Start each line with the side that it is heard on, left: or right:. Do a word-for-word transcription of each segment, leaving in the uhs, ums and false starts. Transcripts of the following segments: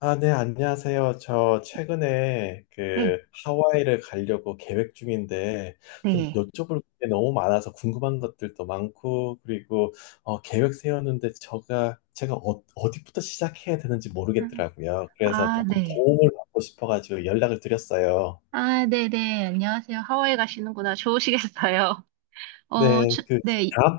left: 아, 네, 안녕하세요. 저 최근에 그
right: 네,
left: 하와이를 가려고 계획 중인데 좀
right: 네.
left: 여쭤볼 게 너무 많아서 궁금한 것들도 많고, 그리고 어, 계획 세웠는데 제가 제가 어, 어디부터 시작해야 되는지
right: 음,
left: 모르겠더라고요. 그래서
right: 아,
left: 조금
right: 네.
left: 도움을 받고 싶어가지고 연락을 드렸어요.
right: 아, 네네. 안녕하세요. 하와이 가시는구나. 좋으시겠어요. 어,
left: 네,
right: 추,
left: 그
right: 네. 이,
left: 다음,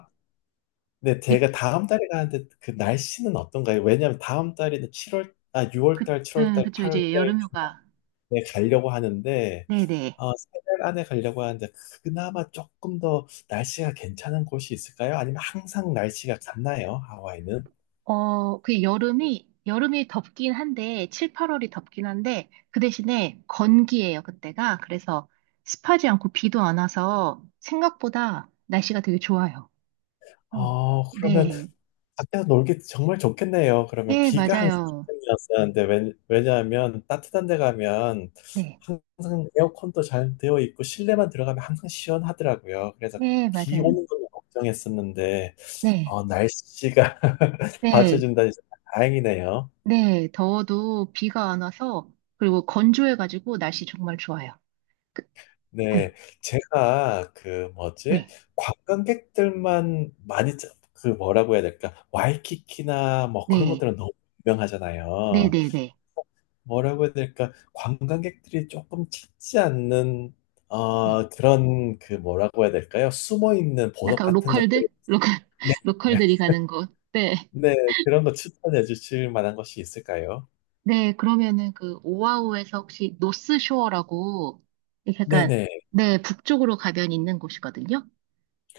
left: 네,
right: 이-
left: 제가 다음 달에 가는데 그 날씨는 어떤가요? 왜냐하면 다음 달에는 칠월, 아, 유월
right: 그,
left: 달, 칠월
right: 네,
left: 달,
right: 그쵸.
left: 팔월
right: 이제
left: 달
right: 여름휴가.
left: 네, 가려고 하는데,
right: 네네.
left: 어, 세 달 안에 가려고 하는데, 그나마 조금 더 날씨가 괜찮은 곳이 있을까요? 아니면 항상 날씨가 같나요? 하와이는?
right: 어, 그 여름이, 여름이 덥긴 한데, 칠, 팔월이 덥긴 한데, 그 대신에 건기예요, 그때가. 그래서 습하지 않고 비도 안 와서 생각보다 날씨가 되게 좋아요. 어,
left: 어, 그러면
right: 네.
left: 밖에서 놀기 정말 좋겠네요. 그러면
right: 예,
left: 비가 항상
right: 맞아요.
left: 걱정이었었는데, 왜, 왜냐하면 따뜻한 데 가면
right: 네.
left: 항상 에어컨도 잘 되어 있고, 실내만 들어가면 항상 시원하더라고요. 그래서
right: 예,
left: 비
right: 맞아요.
left: 오는 걸 걱정했었는데,
right: 네.
left: 어, 날씨가
right: 네.
left: 받쳐준다니 정말 다행이네요.
right: 네, 더워도 비가 안 와서, 그리고 건조해가지고 날씨 정말 좋아요. 그- 네,
left: 네, 제가 그 뭐지,
right: 네,
left: 관광객들만 많이 짜- 그 뭐라고 해야 될까, 와이키키나 뭐 그런
right: 네,
left: 것들은 너무
right: 네,
left: 유명하잖아요.
right: 네, 네.
left: 뭐라고 해야 될까, 관광객들이 조금 찾지 않는
right: 네.
left: 어 그런 그 뭐라고 해야 될까요? 숨어 있는 보석
right: 약간
left: 같은 것들을
right: 로컬들? 로컬,
left: 네,
right: 로컬들이 가는 곳. 네.
left: 네, 그런 거 추천해 주실 만한 것이 있을까요?
right: 네, 그러면은 그 오아후에서 혹시 노스쇼어라고, 이렇게 약간,
left: 네네.
right: 네, 북쪽으로 가면 있는 곳이거든요.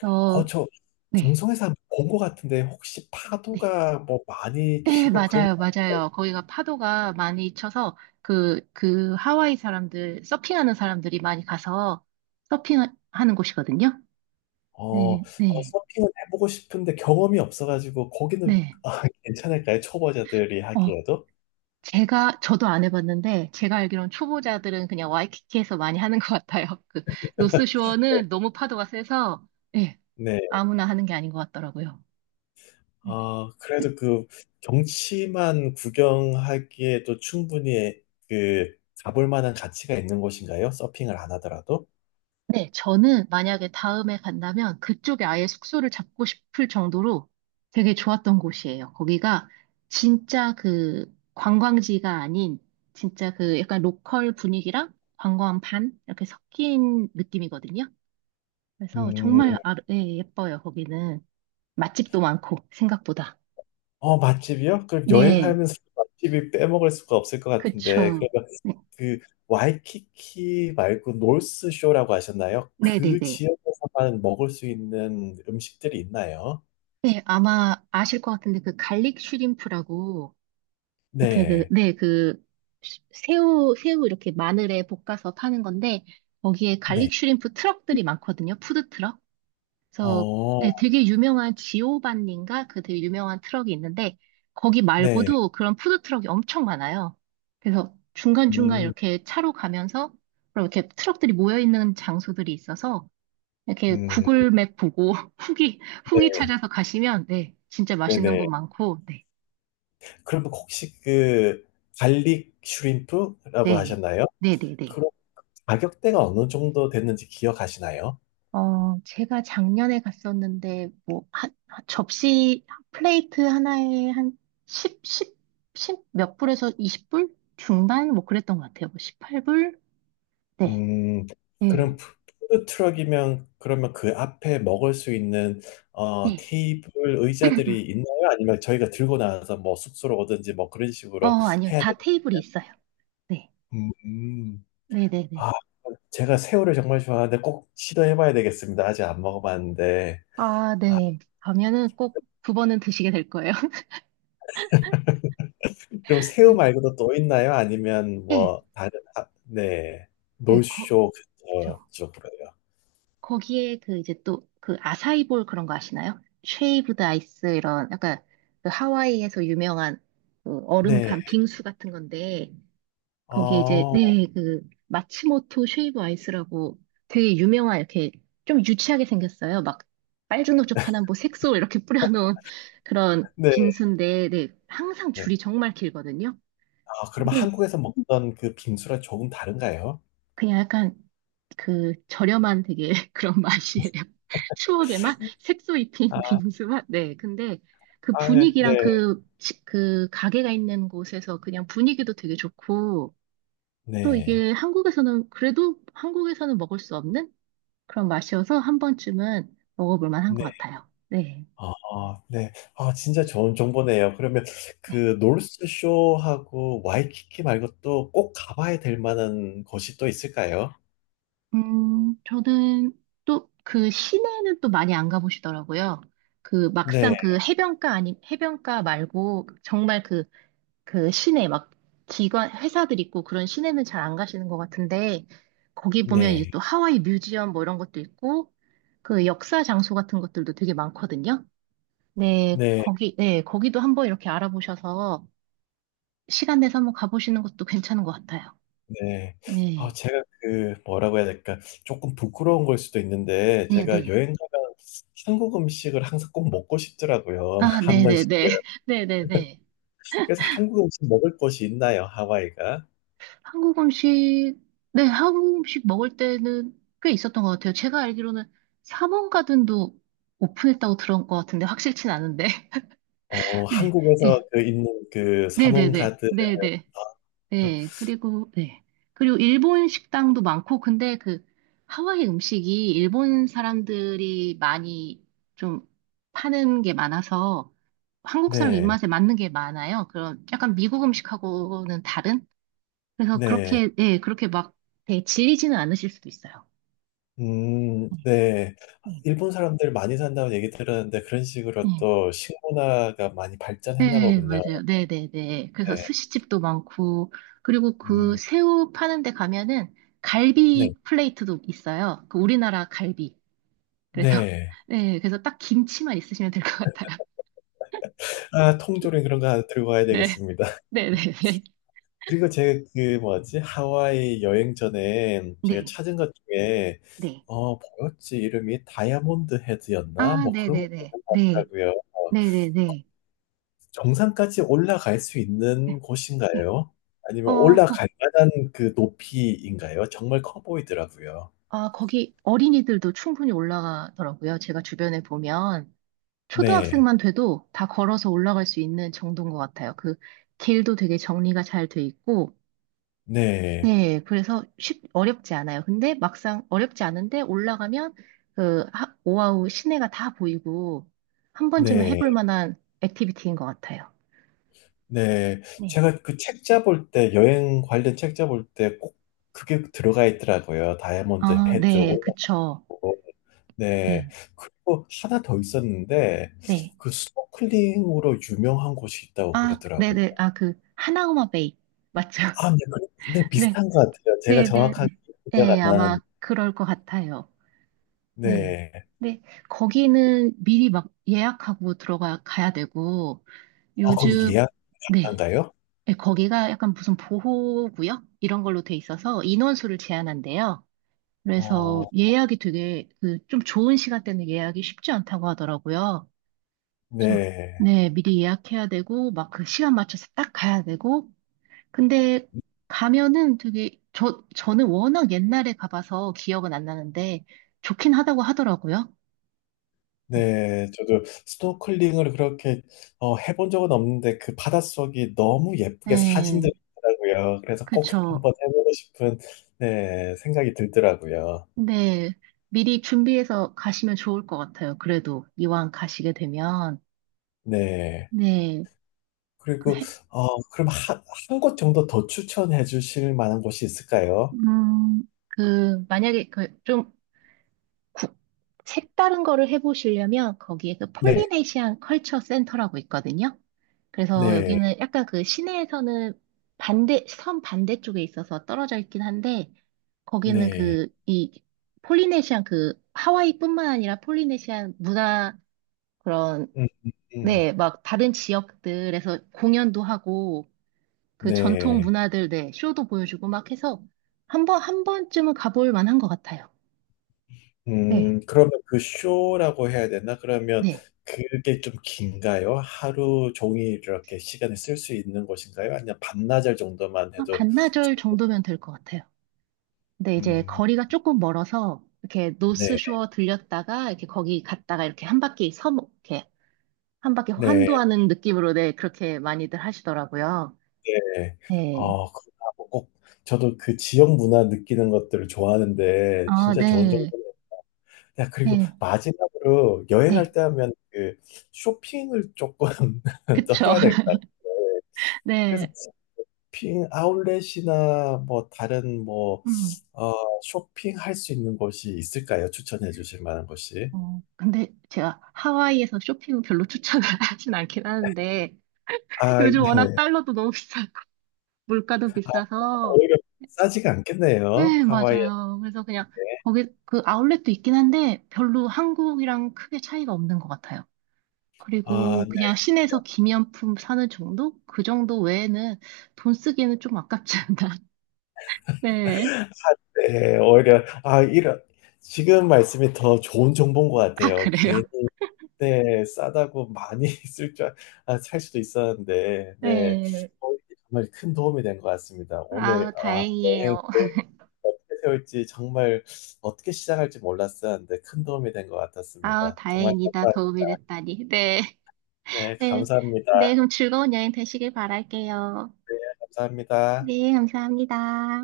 right: 어,
left: 어, 저
right: 네,
left: 방송에서 본 것 같은데 혹시
right: 네.
left: 파도가 뭐 많이
right: 네,
left: 치고 그런 거
right: 맞아요, 맞아요. 거기가 파도가 많이 쳐서 그, 그 하와이 사람들, 서핑하는 사람들이 많이 가서 서핑하는 곳이거든요.
left: 어, 어,
right: 네, 네,
left: 서핑은 해보고 싶은데 경험이 없어가지고 거기는
right: 네.
left: 아, 괜찮을까요? 초보자들이
right: 어,
left: 하기에도?
right: 제가, 저도 안 해봤는데, 제가 알기로는 초보자들은 그냥 와이키키에서 많이 하는 것 같아요. 그, 노스쇼어는 너무 파도가 세서, 예,
left: 네.
right: 아무나 하는 게 아닌 것 같더라고요. 음,
left: 아, 그래도 그 경치만 구경하기에도 충분히 그 가볼 만한 가치가 있는 곳인가요? 서핑을 안 하더라도?
right: 네, 저는 만약에 다음에 간다면 그쪽에 아예 숙소를 잡고 싶을 정도로 되게 좋았던 곳이에요. 거기가 진짜 그 관광지가 아닌 진짜 그 약간 로컬 분위기랑 관광 반 이렇게 섞인 느낌이거든요. 그래서
left: 음,
right: 정말 아, 예, 예뻐요, 거기는. 맛집도 많고, 생각보다.
left: 어, 맛집이요? 그럼
right: 네,
left: 여행하면서 맛집이 빼먹을 수가 없을 것 같은데,
right: 그쵸.
left: 그러면
right: 네,
left: 그 와이키키 말고 노스쇼라고 하셨나요?
right: 네네네. 네,
left: 그
right: 네.
left: 지역에서만 먹을 수 있는 음식들이 있나요?
right: 네, 아마 아실 것 같은데 그 갈릭 슈림프라고 이렇게 그,
left: 네,
right: 네, 그, 새우, 새우 이렇게 마늘에 볶아서 파는 건데, 거기에
left: 네,
right: 갈릭 슈림프 트럭들이 많거든요. 푸드 트럭. 그래서
left: 어,
right: 네, 되게 유명한 지오반니인가? 그 되게 유명한 트럭이 있는데, 거기
left: 네,
right: 말고도 그런 푸드 트럭이 엄청 많아요. 그래서 중간중간
left: 음,
right: 이렇게 차로 가면서, 그럼 이렇게 트럭들이 모여있는 장소들이 있어서, 이렇게
left: 음,
right: 구글 맵 보고 후기,
left: 네,
right: 후기 찾아서 가시면, 네, 진짜 맛있는 곳
left: 네네.
right: 많고, 네,
left: 그럼 혹시 그 갈릭 슈림프라고
right: 네, 예.
left: 하셨나요?
right: 네, 네, 네.
left: 그럼 가격대가 어느 정도 됐는지 기억하시나요?
right: 어, 제가 작년에 갔었는데, 뭐, 한, 한 접시, 플레이트 하나에 한 십, 십, 십 몇 불에서 이십 불? 중반? 뭐 그랬던 것 같아요. 뭐 십팔 불? 네.
left: 음,
right: 네.
left: 그럼 푸- 푸드 트럭이면 그러면 그 앞에 먹을 수 있는 어,
right: 네.
left: 테이블 의자들이 있나요? 아니면 저희가 들고 나와서 뭐 숙소로 오든지 뭐 그런
right: 어,
left: 식으로
right: 아니요.
left: 해야
right: 다
left: 되나요?
right: 테이블이 있어요. 네.
left: 음, 음. 아,
right: 네네네.
left: 제가 새우를 정말 좋아하는데 꼭 시도해봐야 되겠습니다. 아직 안 먹어봤는데.
right: 아,
left: 아,
right: 네. 가면은 꼭 두 번은 드시게 될 거예요.
left: 그럼 새우
right: 네.
left: 말고도 또 있나요? 아니면
right: 예.
left: 뭐 다른, 아, 네,
right: 예. 거,
left: 놀쇼 근처
right: 그렇죠.
left: 쪽으로요.
right: 거기에 그 이제 또 그 아사이볼 그런 거 아시나요? 쉐이브드 아이스 이런 약간 그 하와이에서 유명한 그 얼음
left: 네,
right: 간 빙수 같은 건데 거기에 이제
left: 어,
right: 네 그 마츠모토 쉐이브 아이스라고 되게 유명한 이렇게 좀 유치하게 생겼어요. 막 빨주노초파나 뭐 색소 이렇게 뿌려놓은 그런
left: 네.
right: 빙수인데 네 항상
left: 네.
right: 줄이 정말 길거든요.
left: 아, 그러면
right: 근데
left: 한국에서 먹던 그 빙수랑 조금 다른가요?
right: 그냥 약간 그 저렴한 되게 그런 맛이에요. 추억의 맛? 색소 입힌
left: 아,
right: 빙수 맛? 네. 근데 그
left: 아, 예. 네,
right: 분위기랑 그, 시- 그 가게가 있는 곳에서 그냥 분위기도 되게 좋고 또
left: 네,
right: 이게 한국에서는 그래도 한국에서는 먹을 수 없는 그런 맛이어서 한 번쯤은 먹어볼 만한 것
left: 네.
right: 같아요. 네.
left: 아, 네. 아, 진짜 좋은 정보네요. 그러면
right: 네.
left: 그 노스쇼하고 와이키키 말고 또 꼭 가봐야 될 만한 곳이 또 있을까요?
right: 음, 저는 또 그 시내는 또 많이 안 가보시더라고요. 그
left: 네,
right: 막상 그 해변가 아니, 해변가 말고 정말 그 그 시내 막 기관 회사들 있고 그런 시내는 잘 안 가시는 것 같은데 거기 보면 이제
left: 네,
right: 또 하와이 뮤지엄 뭐 이런 것도 있고 그 역사 장소 같은 것들도 되게 많거든요. 네,
left: 네,
right: 거기 네, 거기도 한번 이렇게 알아보셔서 시간 내서 한번 가보시는 것도 괜찮은 것 같아요.
left: 네. 아,
right: 네,
left: 제가 그 뭐라고 해야 될까? 조금 부끄러운 걸 수도 있는데
right: 네,
left: 제가
right: 네.
left: 여행 가면 한국 음식을 항상 꼭 먹고 싶더라고요.
right: 아,
left: 한
right: 네, 네,
left: 번씩.
right: 네, 네, 네, 네.
left: 그래서 한국 음식 먹을 곳이 있나요, 하와이가?
right: 한국 음식 네, 한국 음식 먹을 때는 꽤 있었던 것 같아요. 제가 알기로는 삼원 가든도 오픈했다고 들은 것 같은데 확실치는 않은데.
left: 어,
right: 네,
left: 한국에서 그 있는 그
right: 네, 네,
left: 사몽
right: 네,
left: 가드, 아,
right: 네, 네,
left: 그렇-
right: 네. 그리고 네, 그리고 일본 식당도 많고, 근데 그 하와이 음식이 일본 사람들이 많이 좀 파는 게 많아서 한국 사람
left: 네,
right: 입맛에 맞는 게 많아요. 그런 약간 미국 음식하고는 다른? 그래서
left: 네,
right: 그렇게 네, 그렇게 막 되게 질리지는 않으실 수도 있어요.
left: 음,
right: 네,
left: 네.
right: 네.
left: 일본 사람들 많이 산다고 얘기 들었는데 그런 식으로
right: 네.
left: 또 식문화가 많이 발전했나
right: 네,
left: 보군요.
right: 맞아요. 네네네. 그래서
left: 네,
right: 스시집도 많고, 그리고 그
left: 음,
right: 새우 파는 데 가면은
left: 네,
right: 갈비 플레이트도 있어요. 그 우리나라 갈비. 그래서,
left: 네.
right: 네, 그래서 딱 김치만 있으시면 될 것 같아요.
left: 아, 통조림 그런 거 하나 들고 가야
right: 네,
left: 되겠습니다.
right: 네네네.
left: 그리고 제가 그 뭐지, 하와이 여행 전에 제가
right: 네,
left: 찾은 것 중에
right: 네.
left: 어 뭐였지 이름이 다이아몬드 헤드였나
right: 아,
left: 뭐 그런 거
right: 네네네.
left: 있는 것
right: 네,
left: 같더라고요. 어,
right: 네네네.
left: 정상까지 올라갈 수
right: 네.
left: 있는
right: 네.
left: 곳인가요? 아니면
right: 어, 거기,
left: 올라갈 만한 그 높이인가요? 정말 커 보이더라고요.
right: 아, 거기 어린이들도 충분히 올라가더라고요. 제가 주변에 보면.
left: 네.
right: 초등학생만 돼도 다 걸어서 올라갈 수 있는 정도인 것 같아요. 그 길도 되게 정리가 잘 돼 있고,
left: 네.
right: 네, 그래서 쉽, 어렵지 않아요. 근데 막상 어렵지 않은데 올라가면 그 하- 오아우 시내가 다 보이고 한 번쯤은
left: 네.
right: 해볼 만한 액티비티인 것 같아요.
left: 네.
right: 네.
left: 제가 그 책 잡을 때 여행 관련 책 잡을 때 꼭 그게 들어가 있더라고요. 다이아몬드
right: 아,
left: 헤드
right: 네,
left: 올라오고.
right: 그쵸.
left: 네.
right: 네,
left: 그리고 하나 더 있었는데
right: 네.
left: 그 스노클링으로 유명한 곳이 있다고
right: 아,
left: 그러더라고요.
right: 네네. 아, 그, 하나우마 베이. 맞죠?
left: 아, 네. 그- 네,
right: 네,
left: 비슷한 것 같아요. 제가
right: 네, 네.
left: 정확하게 기억
right: 네,
left: 안
right: 아마
left: 나는.
right: 그럴 것 같아요. 네.
left: 네.
right: 근데 거기는 미리 막 예약하고 들어가 가야 되고
left: 아, 거기
right: 요즘
left: 예약
right: 네.
left: 가능한가요?
right: 네, 거기가 약간 무슨 보호구역 이런 걸로 돼 있어서 인원수를 제한한대요. 그래서
left: 어,
right: 예약이 되게 그 좀 좋은 시간대는 예약이 쉽지 않다고 하더라고요. 그래서
left: 네.
right: 네, 미리 예약해야 되고 막 그 시간 맞춰서 딱 가야 되고 근데 가면은 되게 저 저는 워낙 옛날에 가봐서 기억은 안 나는데 좋긴 하다고 하더라고요. 네.
left: 네, 저도 스노클링을 그렇게 어, 해본 적은 없는데 그 바닷속이 너무 예쁘게
right: 네,
left: 사진들이 있더라고요. 그래서 꼭
right: 그쵸.
left: 한번 해보고 싶은 네, 생각이 들더라고요.
right: 근데 미리 준비해서 가시면 좋을 것 같아요. 그래도 이왕 가시게 되면.
left: 네.
right: 네, 그
left: 그리고
right: 해,
left: 어, 그럼 한, 한 곳 정도 더 추천해 주실 만한 곳이 있을까요?
right: 음, 그, 만약에 그 좀 색다른 거를 해보시려면 거기에 그
left: 네,
right: 폴리네시안 컬처 센터라고 있거든요. 그래서
left: 네,
right: 여기는 약간 그 시내에서는 반대, 섬 반대쪽에 있어서 떨어져 있긴 한데, 거기는
left: 네.
right: 그, 이, 폴리네시안 그, 하와이뿐만 아니라 폴리네시안 문화, 그런
left: 음, 음, 음.
right: 네, 막 다른 지역들에서 공연도 하고 그 전통
left: 네.
right: 문화들, 네, 쇼도 보여주고 막 해서 한 번, 한 번쯤은 가볼 만한 것 같아요. 네.
left: 음, 그러면 그 쇼라고 해야 되나? 그러면
right: 네,
left: 그게 좀 긴가요? 하루 종일 이렇게 시간을 쓸 수 있는 것인가요? 아니면 반나절 정도만
right: 한
left: 해도
right: 반나절 정도면 될 것 같아요. 근데 이제
left: 음,
right: 거리가 조금 멀어서 이렇게
left: 네,
right: 노스쇼어 들렸다가 이렇게 거기 갔다가 이렇게 한 바퀴 섬, 이렇게 한 바퀴
left: 네,
right: 환도하는 느낌으로 네, 그렇게 많이들 하시더라고요.
left: 네.
right: 네.
left: 어, 그렇다고 꼭 저도 그 지역 문화 느끼는 것들을 좋아하는데
right: 아,
left: 진짜 좋은 정도
right: 네.
left: 야, 그리고
right: 네.
left: 마지막으로
right: 네.
left: 여행할 때 하면 그 쇼핑을 조금 더
right: 그쵸.
left: 해야 될 것 같아요. 그래서
right: 네.
left: 쇼핑 아울렛이나 뭐 다른 뭐,
right: 음.
left: 어, 쇼핑할 수 있는 곳이 있을까요? 추천해 주실 만한 곳이?
right: 어, 근데 제가 하와이에서 쇼핑은 별로 추천을 하진 않긴 하는데,
left: 아,
right: 요즘
left: 네.
right: 워낙 달러도 너무 비싸고, 물가도
left: 아,
right: 비싸서,
left: 오히려 싸지가 않겠네요.
right: 네,
left: 하와이. 에
right: 맞아요. 그래서 그냥, 거기, 그 아울렛도 있긴 한데, 별로 한국이랑 크게 차이가 없는 것 같아요.
left: 아,
right: 그리고
left: 네.
right: 그냥 시내에서 기념품 사는 정도? 그 정도 외에는 돈 쓰기에는 좀 아깝지 않나. 네.
left: 네. 오히려 아, 이런 지금 말씀이 더 좋은 정보인 것
right: 아,
left: 같아요.
right: 그래요?
left: 괜히 네, 싸다고 많이 쓸 줄, 알- 아, 살 수도 있었는데, 네.
right: 네.
left: 어, 정말 큰 도움이 된 것 같습니다. 오늘,
right: 아우,
left: 아, 여행
right: 다행이에요.
left: 어떻게 세울지 정말 어떻게 시작할지 몰랐었는데 큰 도움이 된 것
right: 아우,
left: 같았습니다. 정말
right: 다행이다.
left: 감사,
right: 도움이 됐다니. 네.
left: 네,
right: 네,
left: 감사합니다.
right: 네, 그럼 즐거운 여행 되시길 바랄게요.
left: 감사합니다.
right: 네, 감사합니다.